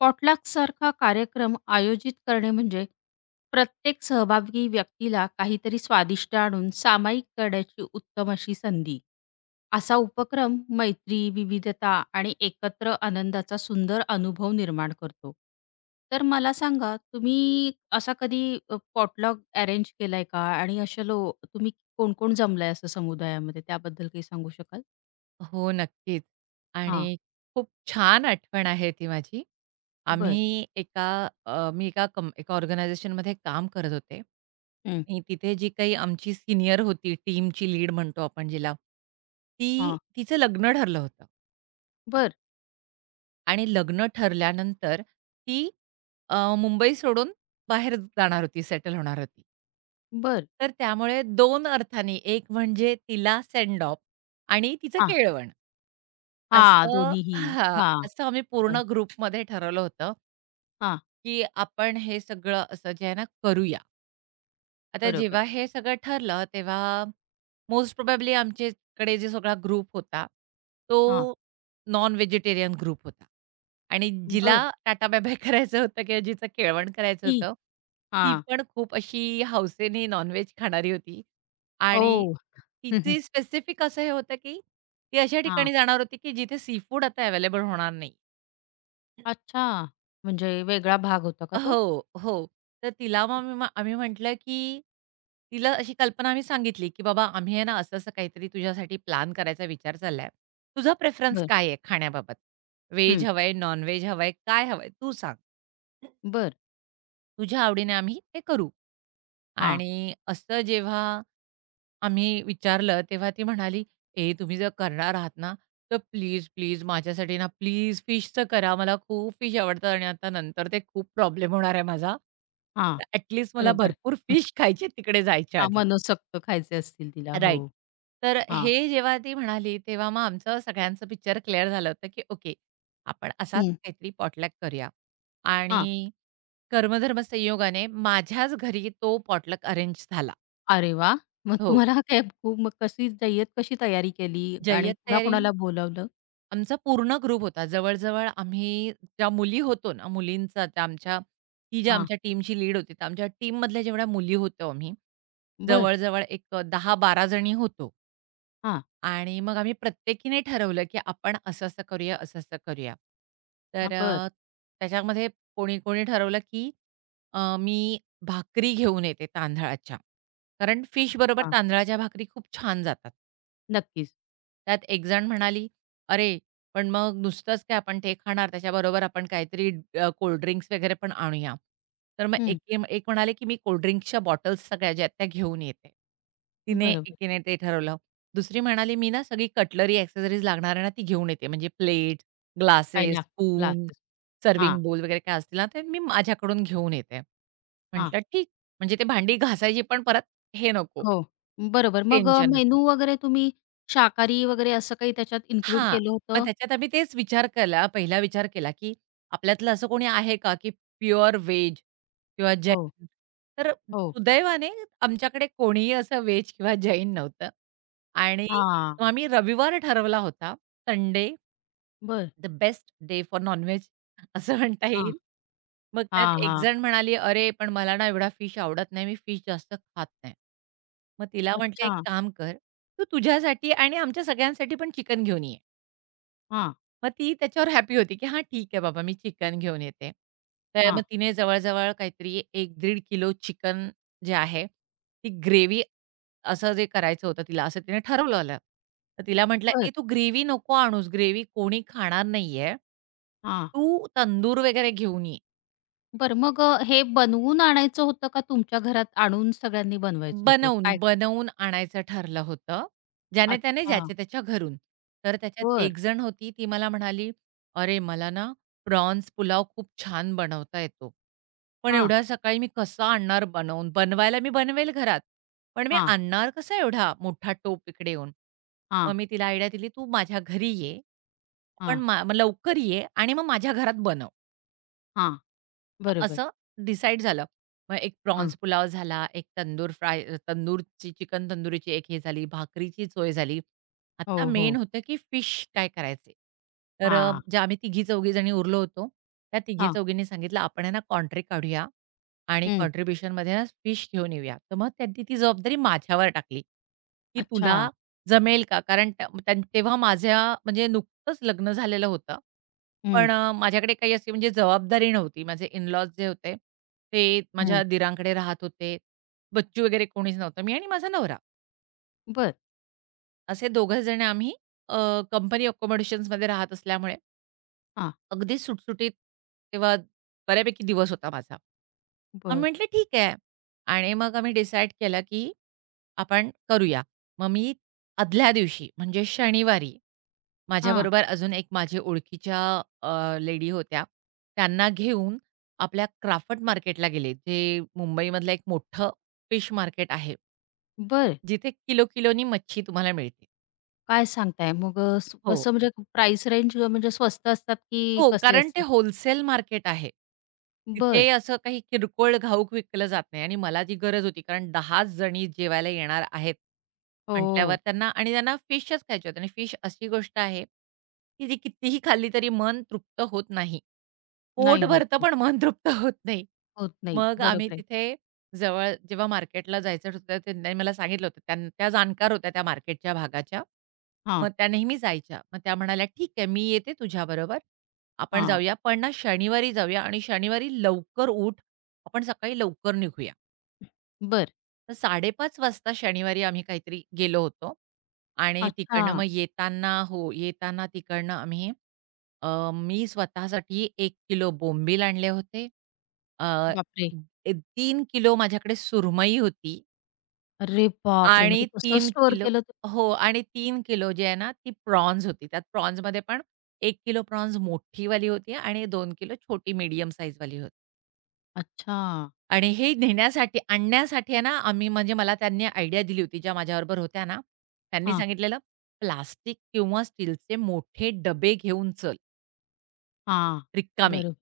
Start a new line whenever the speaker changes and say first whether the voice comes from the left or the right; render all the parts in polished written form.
left: पॉटलॅकसारखा कार्यक्रम आयोजित करणे म्हणजे प्रत्येक सहभागी व्यक्तीला काहीतरी स्वादिष्ट आणून सामायिक करण्याची उत्तम अशी संधी. असा उपक्रम मैत्री, विविधता आणि एकत्र आनंदाचा सुंदर अनुभव निर्माण करतो. तर मला सांगा, तुम्ही असा कधी अ, अरेंज केलाय का? आणि अशा लो तुम्ही कोण-कोण जमलाय असं समुदायामध्ये त्याबद्दल काही सांगू शकाल?
right: हो, नक्कीच.
left: हां.
right: आणि खूप छान आठवण आहे ती माझी.
left: बरं.
right: आम्ही एका मी एका एका ऑर्गनायझेशनमध्ये काम करत होते
left: हं.
right: आणि तिथे जी काही आमची सिनियर होती, टीमची लीड म्हणतो आपण जिला, ती
left: हां.
right: तिचं लग्न ठरलं होतं.
left: बरं,
right: आणि लग्न ठरल्यानंतर ती मुंबई सोडून बाहेर जाणार होती, सेटल होणार होती.
left: बरं.
right: तर त्यामुळे 2 अर्थाने, एक म्हणजे तिला सेंड ऑफ आणि तिचं
left: हां.
right: केळवण.
left: हां,
right: असं
left: दोन्हीही.
right: हां,
left: हां.
right: असं आम्ही
left: बरं.
right: पूर्ण ग्रुपमध्ये ठरवलं होतं,
left: हां,
right: की आपण हे सगळं असं जे आहे ना करूया. आता जेव्हा
left: बरोबर.
right: हे सगळं ठरलं, तेव्हा मोस्ट प्रोबॅबली आमच्याकडे जो सगळा ग्रुप होता,
left: हां.
right: तो नॉन व्हेजिटेरियन ग्रुप होता. आणि जिला
left: बरं.
right: टाटा बाय-बाय करायचं होतं किंवा जिचं केळवण करायचं
left: ती
right: होतं, ती
left: हां.
right: पण खूप अशी हौसेने नॉन-व्हेज खाणारी होती. आणि
left: ओह! हं, हं.
right: तिची स्पेसिफिक असं हे होतं, की ती अशा
left: हां.
right: ठिकाणी जाणार होती, की जिथे सी फूड आता अवेलेबल होणार नाही.
left: अच्छा! म्हणजे वेगळा भाग होता का तो?
right: हो, हो. तर तिला मग आम्ही म्हटलं, की तिला अशी कल्पना आम्ही सांगितली, की "बाबा आम्ही आहे ना असं-असं काहीतरी तुझ्यासाठी प्लॅन करायचा विचार चाललाय. तुझा प्रेफरन्स
left: बरं.
right: काय आहे खाण्याबाबत? व्हेज
left: हं.
right: हवंय, नॉन-व्हेज हवंय, काय हवंय तू सांग.
left: बरं.
right: तुझ्या आवडीने आम्ही ते करू."
left: हां,
right: आणि असं जेव्हा आम्ही विचारलं तेव्हा ती म्हणाली, "ए, तुम्ही जर करणार आहात ना, तर प्लीज, प्लीज माझ्यासाठी ना प्लीज फिशचं करा. मला खूप फिश आवडतं आणि आता नंतर ते खूप प्रॉब्लेम होणार आहे माझा.
left: हां.
right: तर ॲटलीस्ट मला
left: बरोबर.
right: भरपूर फिश खायची तिकडे जायच्या
left: हां,
right: आधी."
left: मनसोक्त खायचे असतील तिला. हो.
right: राइट. तर
left: हां.
right: हे जेव्हा ती म्हणाली, तेव्हा मग आमचं सगळ्यांचं पिक्चर क्लिअर झालं होतं, की ओके, आपण असाच
left: हं.
right: काहीतरी पॉटलॅक करूया.
left: हां.
right: आणि कर्मधर्म संयोगाने माझ्याच घरी तो पॉटलक अरेंज झाला.
left: अरे वाह! मग
right: हो.
left: तुम्हाला काय खूप मग कशी जय्यत कशी तयारी केली आणि
right: जय्यत तयारी
left: कुणाकुणाला बोलावलं?
right: आमचा पूर्ण ग्रुप होता. जवळ-जवळ आम्ही ज्या मुली होतो ना, मुलींचा त्या आमच्या ती जी
left: हां.
right: आमच्या टीमची लीड होती, तर आमच्या टीममधल्या जेवढ्या मुली होतो आम्ही,
left: बरं.
right: जवळ एक 10 जणी होतो.
left: हां.
right: आणि मग आम्ही प्रत्येकीने ठरवलं, की आपण असं-असं करूया, असं-असं करूया. तर
left: हां. बरं.
right: अ, त्याच्यामध्ये कोणी-कोणी ठरवलं, की मी भाकरी घेऊन येते तांदळाच्या. कारण फिशबरोबर
left: हां.
right: तांदळाच्या भाकरी खूप छान जातात.
left: नक्कीच.
right: त्यात एक जण म्हणाली, "अरे, पण मग नुसतंच काय आपण ते खाणार, त्याच्याबरोबर आपण काहीतरी कोल्ड ड्रिंक्स वगैरे पण आणूया." तर मग
left: हं.
right: एक म्हणाले, की "मी कोल्ड ड्रिंक्सच्या बॉटल्स सगळ्या ज्या आहेत त्या घेऊन येते." तिने
left: बरोबर.
right: एकीने ते ठरवलं. दुसरी म्हणाली, "मी ना सगळी कटलरी, एक्सेसरीज लागणार आहे ना, ती घेऊन येते. म्हणजे प्लेट,
left: काय
right: ग्लासेस,
left: लाग
right: स्पून,
left: क्लासेस. हां,
right: सर्व्हिंग बोल वगैरे काय असतील ना, ते मी माझ्याकडून घेऊन येते."
left: हां.
right: म्हटलं, "ठीक." म्हणजे ते भांडी घासायची पण परत हे नको,
left: हो. बरोबर. मग
right: टेन्शन
left: मेनू
right: नको.
left: वगैरे तुम्ही शाकाहारी वगैरे असं काही त्याच्यात इन्क्लूड
right: हां.
left: केलं
right: मग
left: होतं?
right: त्याच्यात आम्ही तेच विचार केला, पहिला विचार केला, की आपल्यातलं असं कोणी आहे का, की प्युअर व्हेज किंवा
left: हो,
right: जैन? तर
left: हो.
right: सुदैवाने आमच्याकडे कोणीही असं व्हेज किंवा जैन नव्हतं. आणि
left: हां.
right: मग आम्ही रविवार ठरवला होता. संडे
left: बरं.
right: The best day for non veg असं म्हणता
left: हां,
right: येईल. मग त्यात
left: हां,
right: एक
left: हां.
right: जण म्हणाली, "अरे, पण मला ना एवढा फिश आवडत नाही. मी फिश जास्त खात नाही." मग तिला म्हटलं, "एक
left: अच्छा.
right: काम कर, तू तुझ्यासाठी आणि आमच्या सगळ्यांसाठी पण चिकन घेऊन ये."
left: हां,
right: मग ती त्याच्यावर हॅपी होती, की "हां, ठीक आहे बाबा, मी चिकन घेऊन येते." तर मग
left: हां.
right: तिने जवळ-जवळ काहीतरी 1-1.5 किलो चिकन जे आहे, ती ग्रेव्ही असं जे करायचं होतं तिला, असं तिने ठरवलेलं. तर तिला म्हटलं,
left: बरं.
right: "ए, तू ग्रेव्ही नको आणूस, ग्रेव्ही कोणी खाणार नाहीये.
left: हां.
right: तू तंदूर वगैरे घेऊन ये."
left: बरं मग हे बनवून आणायचं होतं का तुमच्या घरात आणून सगळ्यांनी बनवायचं होतं? काय?
right: बनवून आणायचं ठरलं होतं. ज्याने त्याने,
left: अच्छा.
right: ज्याच्या त्याच्या घरून. तर त्याच्यात
left: बरं.
right: एक जण होती ती मला म्हणाली, "अरे मला ना प्रॉन्स पुलाव खूप छान बनवता येतो. पण
left: हां,
right: एवढ्या सकाळी मी कसा आणणार बनवून? बनवायला मी बनवेल घरात, पण मी
left: हां,
right: आणणार कसा एवढा मोठा टोप इकडे येऊन?" मग
left: हां,
right: मी तिला आयडिया दिली, "तू माझ्या घरी ये, पण
left: हां,
right: मग लवकर ये आणि मग माझ्या घरात बनव."
left: हां. बरोबर.
right: असं डिसाईड झालं. मग एक
left: हां.
right: प्रॉन्स पुलाव झाला, एक तंदूर फ्राय अ, तंदूरची चिकन तंदुरीची एक हे झाली, भाकरीची सोय झाली. आता
left: हो,
right: मेन
left: हो.
right: होतं की फिश काय करायचे?
left: हां,
right: ज्या आम्ही तिघी-चौघी जणी उरलो होतो, त्या
left: हां.
right: तिघी-चौघींनी सांगितलं, "आपण आहे ना कॉन्ट्री काढूया आणि
left: हं.
right: कॉन्ट्रिब्युशनमध्ये ना फिश घेऊन येऊया." तर मग त्यांनी ती जबाबदारी माझ्यावर टाकली, की
left: अच्छा.
right: "तुला जमेल का? कारण त्या त्यां तेव्हा म्हणजे नुकतंच लग्न झालेलं होतं.
left: हं,
right: पण माझ्याकडे काही अशी म्हणजे जबाबदारी नव्हती. माझे इन जे होते, ते
left: हं.
right: माझ्या दिरांकडे राहत होते. बच्चू वगैरे कोणीच नव्हतं. मी आणि माझा नवरा
left: बरं.
right: असे दोघं जण आम्ही अ, कंपनी अकोमोडेशन्समध्ये राहत असल्यामुळे
left: हां.
right: अगदी सुटसुटीत तेव्हा बऱ्यापैकी दिवस होता माझा. आम्ही
left: बरं.
right: म्हटलं, "ठीक आहे." आणि मग आम्ही डिसाईड केलं, की आपण करूया. मग मी आदल्या दिवशी म्हणजे शनिवारी
left: हां.
right: माझ्याबरोबर अजून एक माझी ओळखीच्या लेडी होत्या. त्यांना घेऊन आपल्या क्राफ्ट मार्केटला गेले, जे मुंबईमधलं एक मोठं फिश मार्केट आहे.
left: बरं.
right: जिथे किलो-किलोनी मच्छी तुम्हाला मिळते.
left: काय सांगताय? मग स
right: हो.
left: कसं म्हणजे प्राईस रेंज म्हणजे स्वस्त असतात की
right: हो,
left: कसे
right: कारण ते
left: असतात?
right: होलसेल मार्केट आहे.
left: बरं.
right: तिथे असं काही किरकोळ घाऊक विकलं जात नाही आणि मला जी गरज होती कारण 10 जणी जेवायला येणार आहेत म्हटल्यावर
left: हो.
right: त्यांना आणि त्यांना फिशच खायची होती आणि फिश अशी गोष्ट आहे, की जी कितीही खाल्ली तरी मन तृप्त होत नाही.
left: नाही
right: पोट
left: होत,
right: भरतं
left: होत.
right: पण मन तृप्त होत नाही.
left: होत नाही.
right: मग आम्ही
left: बरोबर आहे.
right: तिथे जवळ जेव्हा मार्केटला जायचं होतं त्यांनी मला सांगितलं होतं. त्या जाणकार होत्या त्या मार्केटच्या भागाच्या.
left: हां,
right: मग त्या नेहमी जायच्या. मग त्या म्हणाल्या, "ठीक आहे, मी येते तुझ्याबरोबर. आपण
left: हां.
right: जाऊया पण ना शनिवारी जाऊया आणि शनिवारी लवकर उठ. आपण सकाळी लवकर निघूया."
left: बरं.
right: तर 5:30 वाजता शनिवारी आम्ही काहीतरी गेलो होतो आणि
left: अच्छा.
right: तिकडनं मग येताना हो, येताना तिकडनं आम्ही मी स्वतःसाठी 1 किलो बोंबील आणले होते. अ,
left: बापरे!
right: ए 3 किलो माझ्याकडे सुरमई होती
left: अरे बापरे! मग
right: आणि
left: ते कसं
right: 3
left: स्टोअर
right: किलो
left: केलं ते?
right: हो आणि 3 किलो जे आहे ना, ती प्रॉन्स होती. त्यात प्रॉन्समध्ये पण एक किलो प्रॉन्स मोठीवाली होती आणि 2 किलो छोटी मीडियम साइजवाली होती.
left: अच्छा.
right: आणि हे नेण्यासाठी आणण्यासाठी आहे ना, आम्ही म्हणजे मला त्यांनी आयडिया दिली होती, ज्या माझ्याबरोबर होत्या ना, त्यांनी
left: हां,
right: सांगितलेलं, "प्लास्टिक किंवा स्टीलचे मोठे डबे घेऊन चल,
left: हां.
right: रिकामे."
left: बरोबर.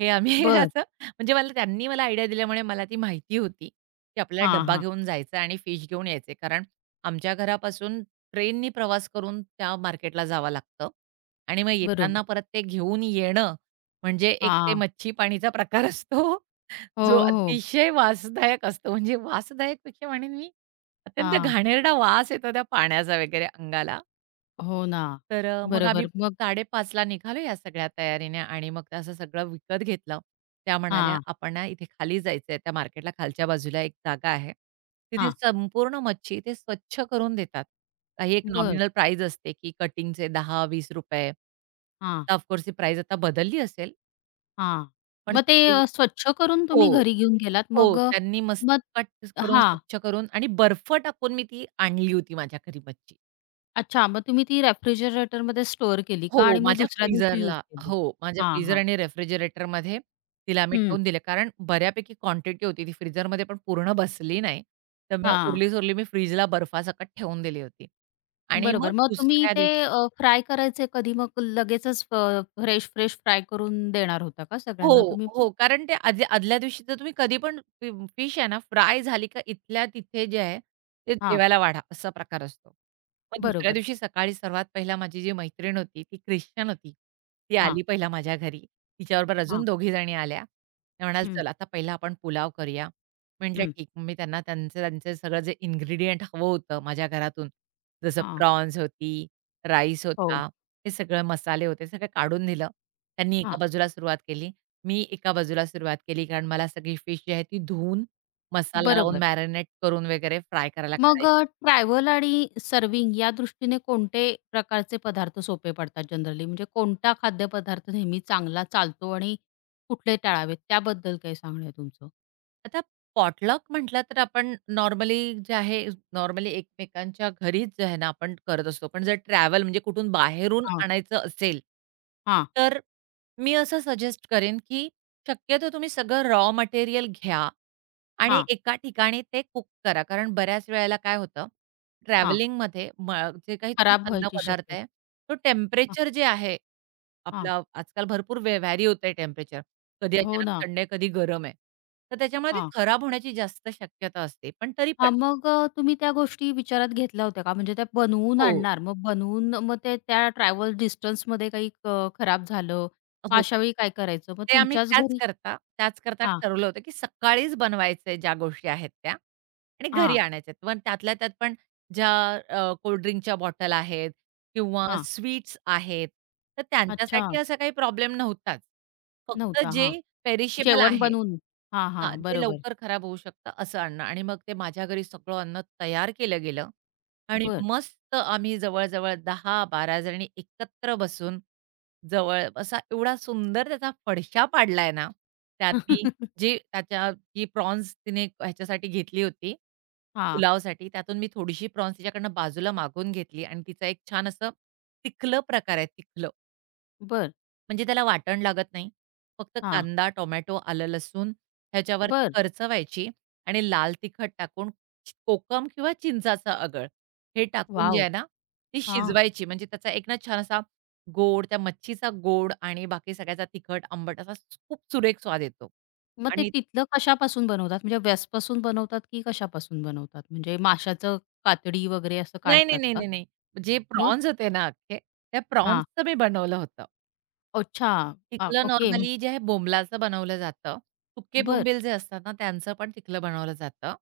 right: हे आम्ही
left: बरं.
right: असं म्हणजे मला आयडिया दिल्यामुळे मला ती माहिती होती, की आपल्याला
left: हां,
right: डब्बा
left: हां.
right: घेऊन जायचा आणि फिश घेऊन यायचे. कारण आमच्या घरापासून ट्रेननी प्रवास करून त्या मार्केटला जावं लागतं आणि मग
left: बरोबर.
right: येताना परत ते घेऊन येणं म्हणजे एक ते
left: हां.
right: मच्छी पाणीचा प्रकार असतो,
left: हो,
right: जो
left: हो.
right: अतिशय वासदायक असतो. म्हणजे वासदायकपेक्षा म्हणेन मी, अत्यंत
left: हां.
right: घाणेरडा वास येतो त्या पाण्याचा वगैरे अंगाला.
left: हो ना.
right: मग आम्ही
left: बरोबर. मग
right: 5:30 ला निघालो या सगळ्या तयारीने आणि मग असं सगळं विकत घेतलं. त्या म्हणाल्या,
left: हां,
right: "आपण ना इथे खाली जायचंय, त्या मार्केटला खालच्या बाजूला एक जागा आहे. तिथे
left: हां.
right: संपूर्ण मच्छी ते स्वच्छ करून देतात." काही एक
left: बरं.
right: नॉमिनल प्राईज असते, की कटिंगचे ₹10-20.
left: हां.
right: आता ऑफकोर्स ही प्राईज आता बदलली असेल,
left: हां.
right: पण
left: मग ते
right: सगळी
left: स्वच्छ करून
right: हो,
left: तुम्ही घरी घेऊन गेलात.
right: हो.
left: मग
right: त्यांनी मस्त
left: मग
right: कट करून
left: हां.
right: स्वच्छ करून आणि बर्फ टाकून मी ती आणली होती माझ्या घरी मच्छी.
left: अच्छा. मग तुम्ही ती रेफ्रिजरेटरमध्ये स्टोअर केली का?
right: हो,
left: आणि मग
right: माझ्या
left: दुसऱ्या दिवशी यूज
right: फ्रीझरला
left: केली?
right: हो, माझ्या
left: हां,
right: फ्रीझर
left: हां.
right: आणि रेफ्रिजरेटरमध्ये तिला आम्ही
left: हं.
right: ठेवून दिले. कारण बऱ्यापैकी क्वांटिटी होती. ती फ्रीझरमध्ये पण पूर्ण बसली नाही. तर मग
left: हां.
right: उरली-सुरली मी फ्रीजला बर्फासकट ठेवून दिली होती आणि मग
left: बरोबर. मग तुम्ही
right: दुसऱ्या
left: ते
right: दिवशी
left: फ्राय करायचे कधी मग लगेचच फ्रेश-फ्रेश फ्राय करून देणार होता का
right: हो,
left: सगळ्यांना तुम्ही?
right: हो. कारण ते आदल्या आदल्या दिवशी जर तुम्ही कधी पण फिश आहे ना, फ्राय झाली का इथल्या तिथे जे आहे, ते
left: हां.
right: जेवायला वाढा असा प्रकार असतो. मग दुसऱ्या
left: बरोबर.
right: दिवशी सकाळी सर्वात पहिला माझी जी मैत्रीण होती, ती ख्रिश्चन होती. ती
left: हां,
right: आली पहिला माझ्या घरी. तिच्याबरोबर अजून
left: हां.
right: दोघी जणी आल्या. त्या म्हणाल्या,
left: हं,
right: "चल आता पहिला आपण पुलाव करूया." म्हटलं,
left: हं.
right: "ठीक." मग मी त्यांना त्यांचं त्यांचं सगळं जे इन्ग्रीडियंट हवं होतं माझ्या घरातून, जसं
left: हां.
right: प्रॉन्स होती, राईस
left: हो.
right: होता, हे सगळं मसाले होते, सगळं काढून दिलं. त्यांनी एका
left: हां.
right: बाजूला सुरुवात केली. मी एका बाजूला सुरुवात केली, कारण मला सगळी फिश जी आहे ती धुवून, मसाला लावून,
left: बरोबर.
right: मॅरिनेट करून वगैरे फ्राय करायला
left: मग
right: काढायची.
left: ट्रॅव्हल आणि सर्व्हिंग या दृष्टीने कोणते प्रकारचे पदार्थ सोपे पडतात जनरली? म्हणजे कोणता खाद्यपदार्थ नेहमी चांगला चालतो आणि कुठले टाळावेत? त्याबद्दल काय सांगणं आहे तुमचं?
right: आता पॉटलक म्हटलं तर आपण नॉर्मली जे आहे, एकमेकांच्या घरीच जे आहे ना, आपण करत असतो. पण जर ट्रॅव्हल म्हणजे कुठून बाहेरून
left: हां,
right: आणायचं असेल,
left: हां,
right: तर मी असं सजेस्ट करेन, की शक्यतो तुम्ही सगळं रॉ मटेरियल घ्या आणि
left: हां,
right: एका ठिकाणी ते कुक करा. कारण बऱ्याच वेळेला काय होतं,
left: हां.
right: ट्रॅव्हलिंगमध्ये जे काही तुम्ही
left: खराब व्हायची
right: अन्नपदार्थ
left: शक्यता.
right: आहे, तो
left: हां,
right: टेम्परेचर जे आहे
left: हां.
right: आपलं आजकाल भरपूर व्हॅरी होतंय टेम्परेचर. कधी
left: हो
right: अचानक
left: ना.
right: थंड आहे, कधी गरम आहे. तर त्याच्यामुळे ते
left: हां.
right: खराब होण्याची जास्त शक्यता असते. पण तरी
left: हां,
right: पण
left: मग तुम्ही त्या गोष्टी विचारात घेतल्या होत्या का? म्हणजे त्या बनवून
right: हो,
left: आणणार, मग बनवून मग ते त्या ट्रॅव्हल डिस्टन्समध्ये काही खराब झालं, मग
right: हो.
left: अशावेळी काय करायचं? मग
right: ते आम्ही
left: तुमच्याच घरी
right: त्याच करता
left: हां,
right: ठरवलं होतं, की सकाळीच बनवायचे ज्या गोष्टी आहेत त्या आणि घरी
left: हां,
right: आणायच्या आहेत. पण त्यातल्या त्यात पण ज्या अ, बॉटल आहेत किंवा
left: हां.
right: स्वीट्स आहेत, तर
left: अच्छा.
right: त्यांच्यासाठी असा काही प्रॉब्लेम नव्हताच. फक्त
left: नव्हता.
right: जे
left: हां.
right: पेरिशेबल
left: जेवण
right: आहे.
left: बनवून हां,
right: हां,
left: हां.
right: जे
left: बरोबर.
right: लवकर खराब होऊ शकतं असं अन्न आणि मग ते माझ्या घरी सगळं अन्न तयार केलं गेलं आणि
left: बरं.
right: मस्त आम्ही जवळ-जवळ 10-12 जणी एकत्र बसून जवळ असा एवढा सुंदर त्याचा फडशा पाडलाय ना, त्यात मी जी त्याच्या जी प्रॉन्स तिने ह्याच्यासाठी घेतली होती,
left: हां.
right: पुलावसाठी त्यातून मी थोडीशी प्रॉन्स तिच्याकडनं बाजूला मागवून घेतली आणि तिचं एक छान असं तिखलं प्रकार आहे तिखलं.
left: बरं.
right: म्हणजे त्याला वाटण लागत नाही. फक्त
left: हां.
right: कांदा, टोमॅटो, आलं, लसूण ह्याच्यावरती
left: बरं.
right: करचवायची आणि लाल तिखट टाकून कोकम किंवा चिंचाचा अगळ हे टाकून जे
left: वॉव!
right: आहे ना, ती
left: हां.
right: शिजवायची. म्हणजे त्याचा एक ना छान असा गोड, त्या मच्छीचा गोड आणि बाकी सगळ्याचा तिखट, आंबट असा खूप सुरेख स्वाद येतो.
left: मग ते
right: आणि
left: तिथलं कशापासून बनवतात? म्हणजे व्यासपासून बनवतात की कशापासून बनवतात? म्हणजे माशाचं कातडी वगैरे असं काढतात का?
right: नाही. जे
left: मग?
right: प्रॉन्स होते ना अख्खे, त्या
left: हां.
right: प्रॉन्सचं मी बनवलं होतं.
left: अच्छा.
right: पिकलं
left: ओके.
right: नॉर्मली
left: म्हणजे
right: जे आहे बोंबलाचं बनवलं जातं. सुके
left: बरं.
right: बोंबील जे असतात ना, त्यांचं पण पिकलं बनवलं जातं.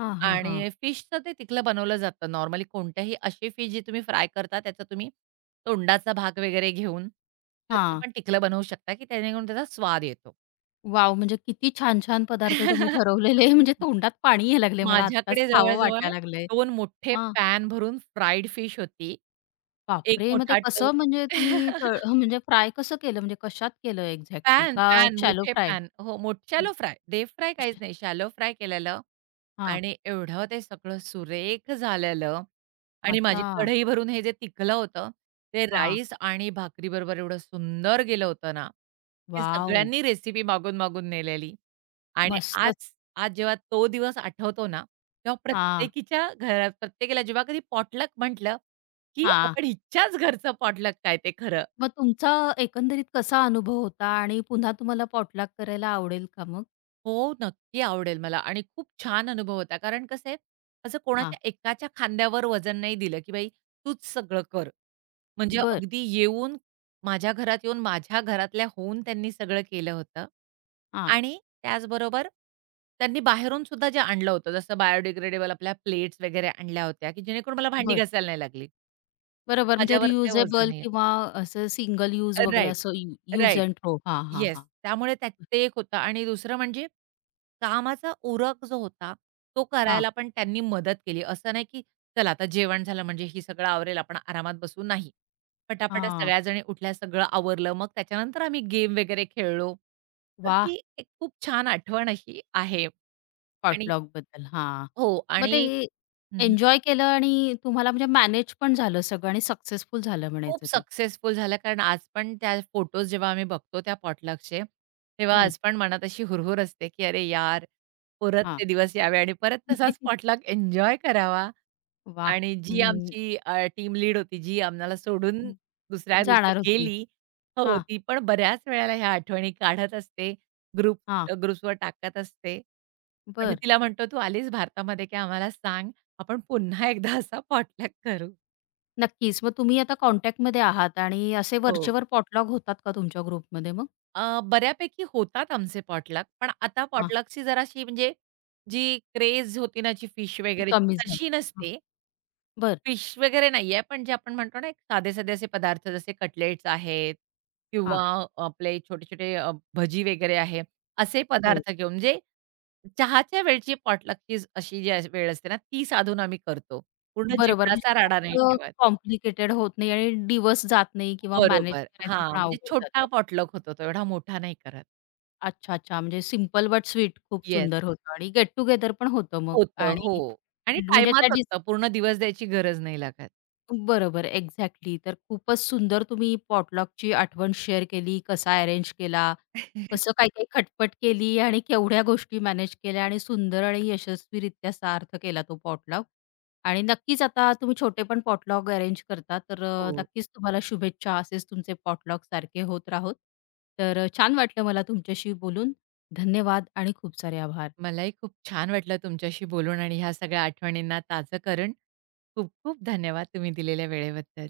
left: हां, हां, हां.
right: आणि फिशचं ते पिकलं बनवलं जातं. नॉर्मली कोणत्याही अशी फिश जी तुम्ही फ्राय करता, त्याचा तुम्ही तोंडाचा भाग वगैरे घेऊन त्याचं
left: हां.
right: पण पिकलं बनवू शकता, की त्यानेकरून त्याचा स्वाद येतो.
left: वॉव! म्हणजे किती छान-छान पदार्थ तुम्ही ठरवलेले म्हणजे तोंडात पाणी यायला लागले मला आत्ताच
right: माझ्याकडे
left: खावं
right: जवळ-जवळ
left: वाटायला लागलंय.
right: दोन मोठे पॅन भरून फ्राईड फिश होती. एक
left: बापरे! मग ते
right: मोठा
left: कसं
right: टोप
left: म्हणजे तुम्ही तळ म्हणजे फ्राय कसं केलं? म्हणजे कशात केलं एक्झॅक्टली
right: पॅन,
left: का
right: पॅन
left: शॅलो
right: मोठे
left: फ्राय?
right: पॅन. हो,
left: हं,
right: शॅलो फ्राय. डीप फ्राय काहीच
left: अच्छा.
right: नाही. शॅलो फ्राय केलेलं
left: हां.
right: आणि एवढं ते सगळं सुरेख झालेलं आणि माझी
left: अच्छा.
right: कढई भरून हे जे तिखलं होतं, ते
left: हां.
right: राईस आणि भाकरीबरोबर एवढं सुंदर गेलं होतं ना, की
left: वॉव!
right: सगळ्यांनी रेसिपी मागून-मागून नेलेली आणि
left: मस्तच.
right: आज आज जेव्हा तो दिवस आठवतो ना, तेव्हा
left: हां,
right: प्रत्येकीच्या घरात प्रत्येकाला जेव्हा कधी पॉटलक म्हटलं, की
left: हां.
right: आपण हिच्याच घरचं पॉटलक काय ते खरं.
left: मग तुमचा एकंदरीत कसा अनुभव होता आणि पुन्हा तुम्हाला पॉटलॅक करायला आवडेल का मग?
right: हो, नक्की आवडेल मला आणि खूप छान अनुभव होता. कारण कसं आहे, असं
left: हां.
right: कोणाच्या एकाच्या खांद्यावर वजन नाही दिलं, की "बाई तूच सगळं कर." म्हणजे
left: बरं.
right: अगदी येऊन माझ्या घरात येऊन, माझ्या घरातल्या होऊन त्यांनी सगळं केलं होतं
left: हां.
right: आणि त्याचबरोबर त्यांनी बाहेरून सुद्धा जे आणलं होतं, जसं बायोडिग्रेडेबल आपल्या प्लेट्स वगैरे आणल्या होत्या, की जेणेकरून मला भांडी
left: बरं.
right: घासायला नाही लागली.
left: बरोबर म्हणजे
right: माझ्यावर काही वजन
left: रियुजेबल
right: नाहीये.
left: किंवा असं सिंगल यूज वगैरे
right: राइट,
left: असं यूज
right: राइट.
left: And throw. हां, हां,
right: येस.
left: हां.
right: त्यामुळे त्या ते एक होतं आणि दुसरं म्हणजे कामाचा उरक जो होता, तो
left: हां,
right: करायला पण त्यांनी मदत केली. असं नाही की चला आता जेवण झालं म्हणजे ही सगळं आवरेल, आपण आरामात बसू, नाही. पटापट
left: हां.
right: सगळ्याजणी उठल्या, सगळं आवरलं. मग त्याच्यानंतर आम्ही गेम वगैरे खेळलो. तर
left: वाह!
right: ती एक खूप छान आठवण अशी आहे. आणि
left: पॉटलॉकबद्दल. हां.
right: हो
left: मग
right: आणि
left: ते एन्जॉय केलं आणि तुम्हाला म्हणजे मॅनेज पण झालं सगळं आणि सक्सेसफुल झालं
right: खूप
left: म्हणायचं ते.
right: सक्सेसफुल झालं. कारण आज पण त्या फोटोज जेव्हा आम्ही बघतो त्या पॉटलकचे, तेव्हा
left: हं.
right: आज पण मनात अशी हुरहूर असते, की "अरे यार, परत
left: हां.
right: ते दिवस यावे आणि परत
left: वाह!
right: तसाच पॉटलक एन्जॉय करावा." आणि जी
left: म्हण
right: आमची टीम लीड होती, जी आम्हाला सोडून दुसऱ्या देशात
left: जाणार होती.
right: गेली हो,
left: हां,
right: ती पण बऱ्याच वेळेला ह्या आठवणी काढत असते. ग्रुप
left: हां.
right: ग्रुप्सवर टाकत असते आणि
left: बरं.
right: तिला म्हणतो, "तू आलीस भारतामध्ये की आम्हाला सांग, आपण पुन्हा एकदा असा पॉटलक करू."
left: नक्कीच. मग तुम्ही आता कॉन्टॅक्टमध्ये आहात आणि असे
right: हो.
left: वरचेवर पॉटलॉक होतात का तुमच्या ग्रुपमध्ये मग?
right: बऱ्यापैकी होतात आमचे पॉटलक, पण आता
left: हां.
right: पॉटलकची जराशी म्हणजे जी क्रेज होती ना, जी फिश
left: ती
right: वगैरेची
left: कमी
right: तशी
left: झाली. हां.
right: नसते.
left: बरं.
right: फिश वगैरे नाहीये, पण जे आपण म्हणतो ना, एक साधे-साधे असे पदार्थ जसे कटलेट्स आहेत
left: हां.
right: किंवा आपले छोटे-छोटे भजी वगैरे आहे, असे
left: हो.
right: पदार्थ घेऊन म्हणजे चहाच्या वेळची पॉटलकची अशी वेळ असते ना, ती साधून आम्ही करतो. पूर्ण
left: बरोबर.
right: जेवणाचा राडा नाही
left: म्हणजे
right: ठेवत.
left: कॉम्प्लिकेटेड होत नाही आणि दिवस जात नाही किंवा मॅनेज
right: बरोबर.
left: करायचं
right: हां,
left: पण
right: म्हणजे
left: अवघड
right: छोटा
left: जातं.
right: पॉटलक होतो तो, एवढा मोठा नाही करत.
left: अच्छा, अच्छा. म्हणजे सिंपल बट स्वीट खूप
right: येस.
left: सुंदर होतं आणि गेट टुगेदर पण होतं मग
right: होतं,
left: आणि
right: हो. आणि
left: म्हणजे त्या
right: टाईमात
left: डिस
right: होतं. पूर्ण दिवस द्यायची गरज नाही लागत.
left: बरोबर, एक्झॅक्टली. तर खूपच सुंदर तुम्ही पॉटलॉकची आठवण शेअर केली, कसा अरेंज केला, कसं काही-काही खटपट केली आणि केवढ्या गोष्टी मॅनेज केल्या आणि सुंदर आणि यशस्वीरित्या सार्थ केला तो पॉटलॉक. आणि नक्कीच आता तुम्ही छोटे पण पॉटलॉक अरेंज करता, तर
right: हो.
left: नक्कीच तुम्हाला शुभेच्छा. असेच तुमचे पॉटलॉक सारखे होत राहोत. तर छान वाटलं मला तुमच्याशी बोलून. धन्यवाद आणि खूप सारे आभार.
right: मलाही खूप छान वाटलं तुमच्याशी बोलून आणि ह्या सगळ्या आठवणींना ताजं करून खूप खूप धन्यवाद तुम्ही दिलेल्या वेळेबद्दल.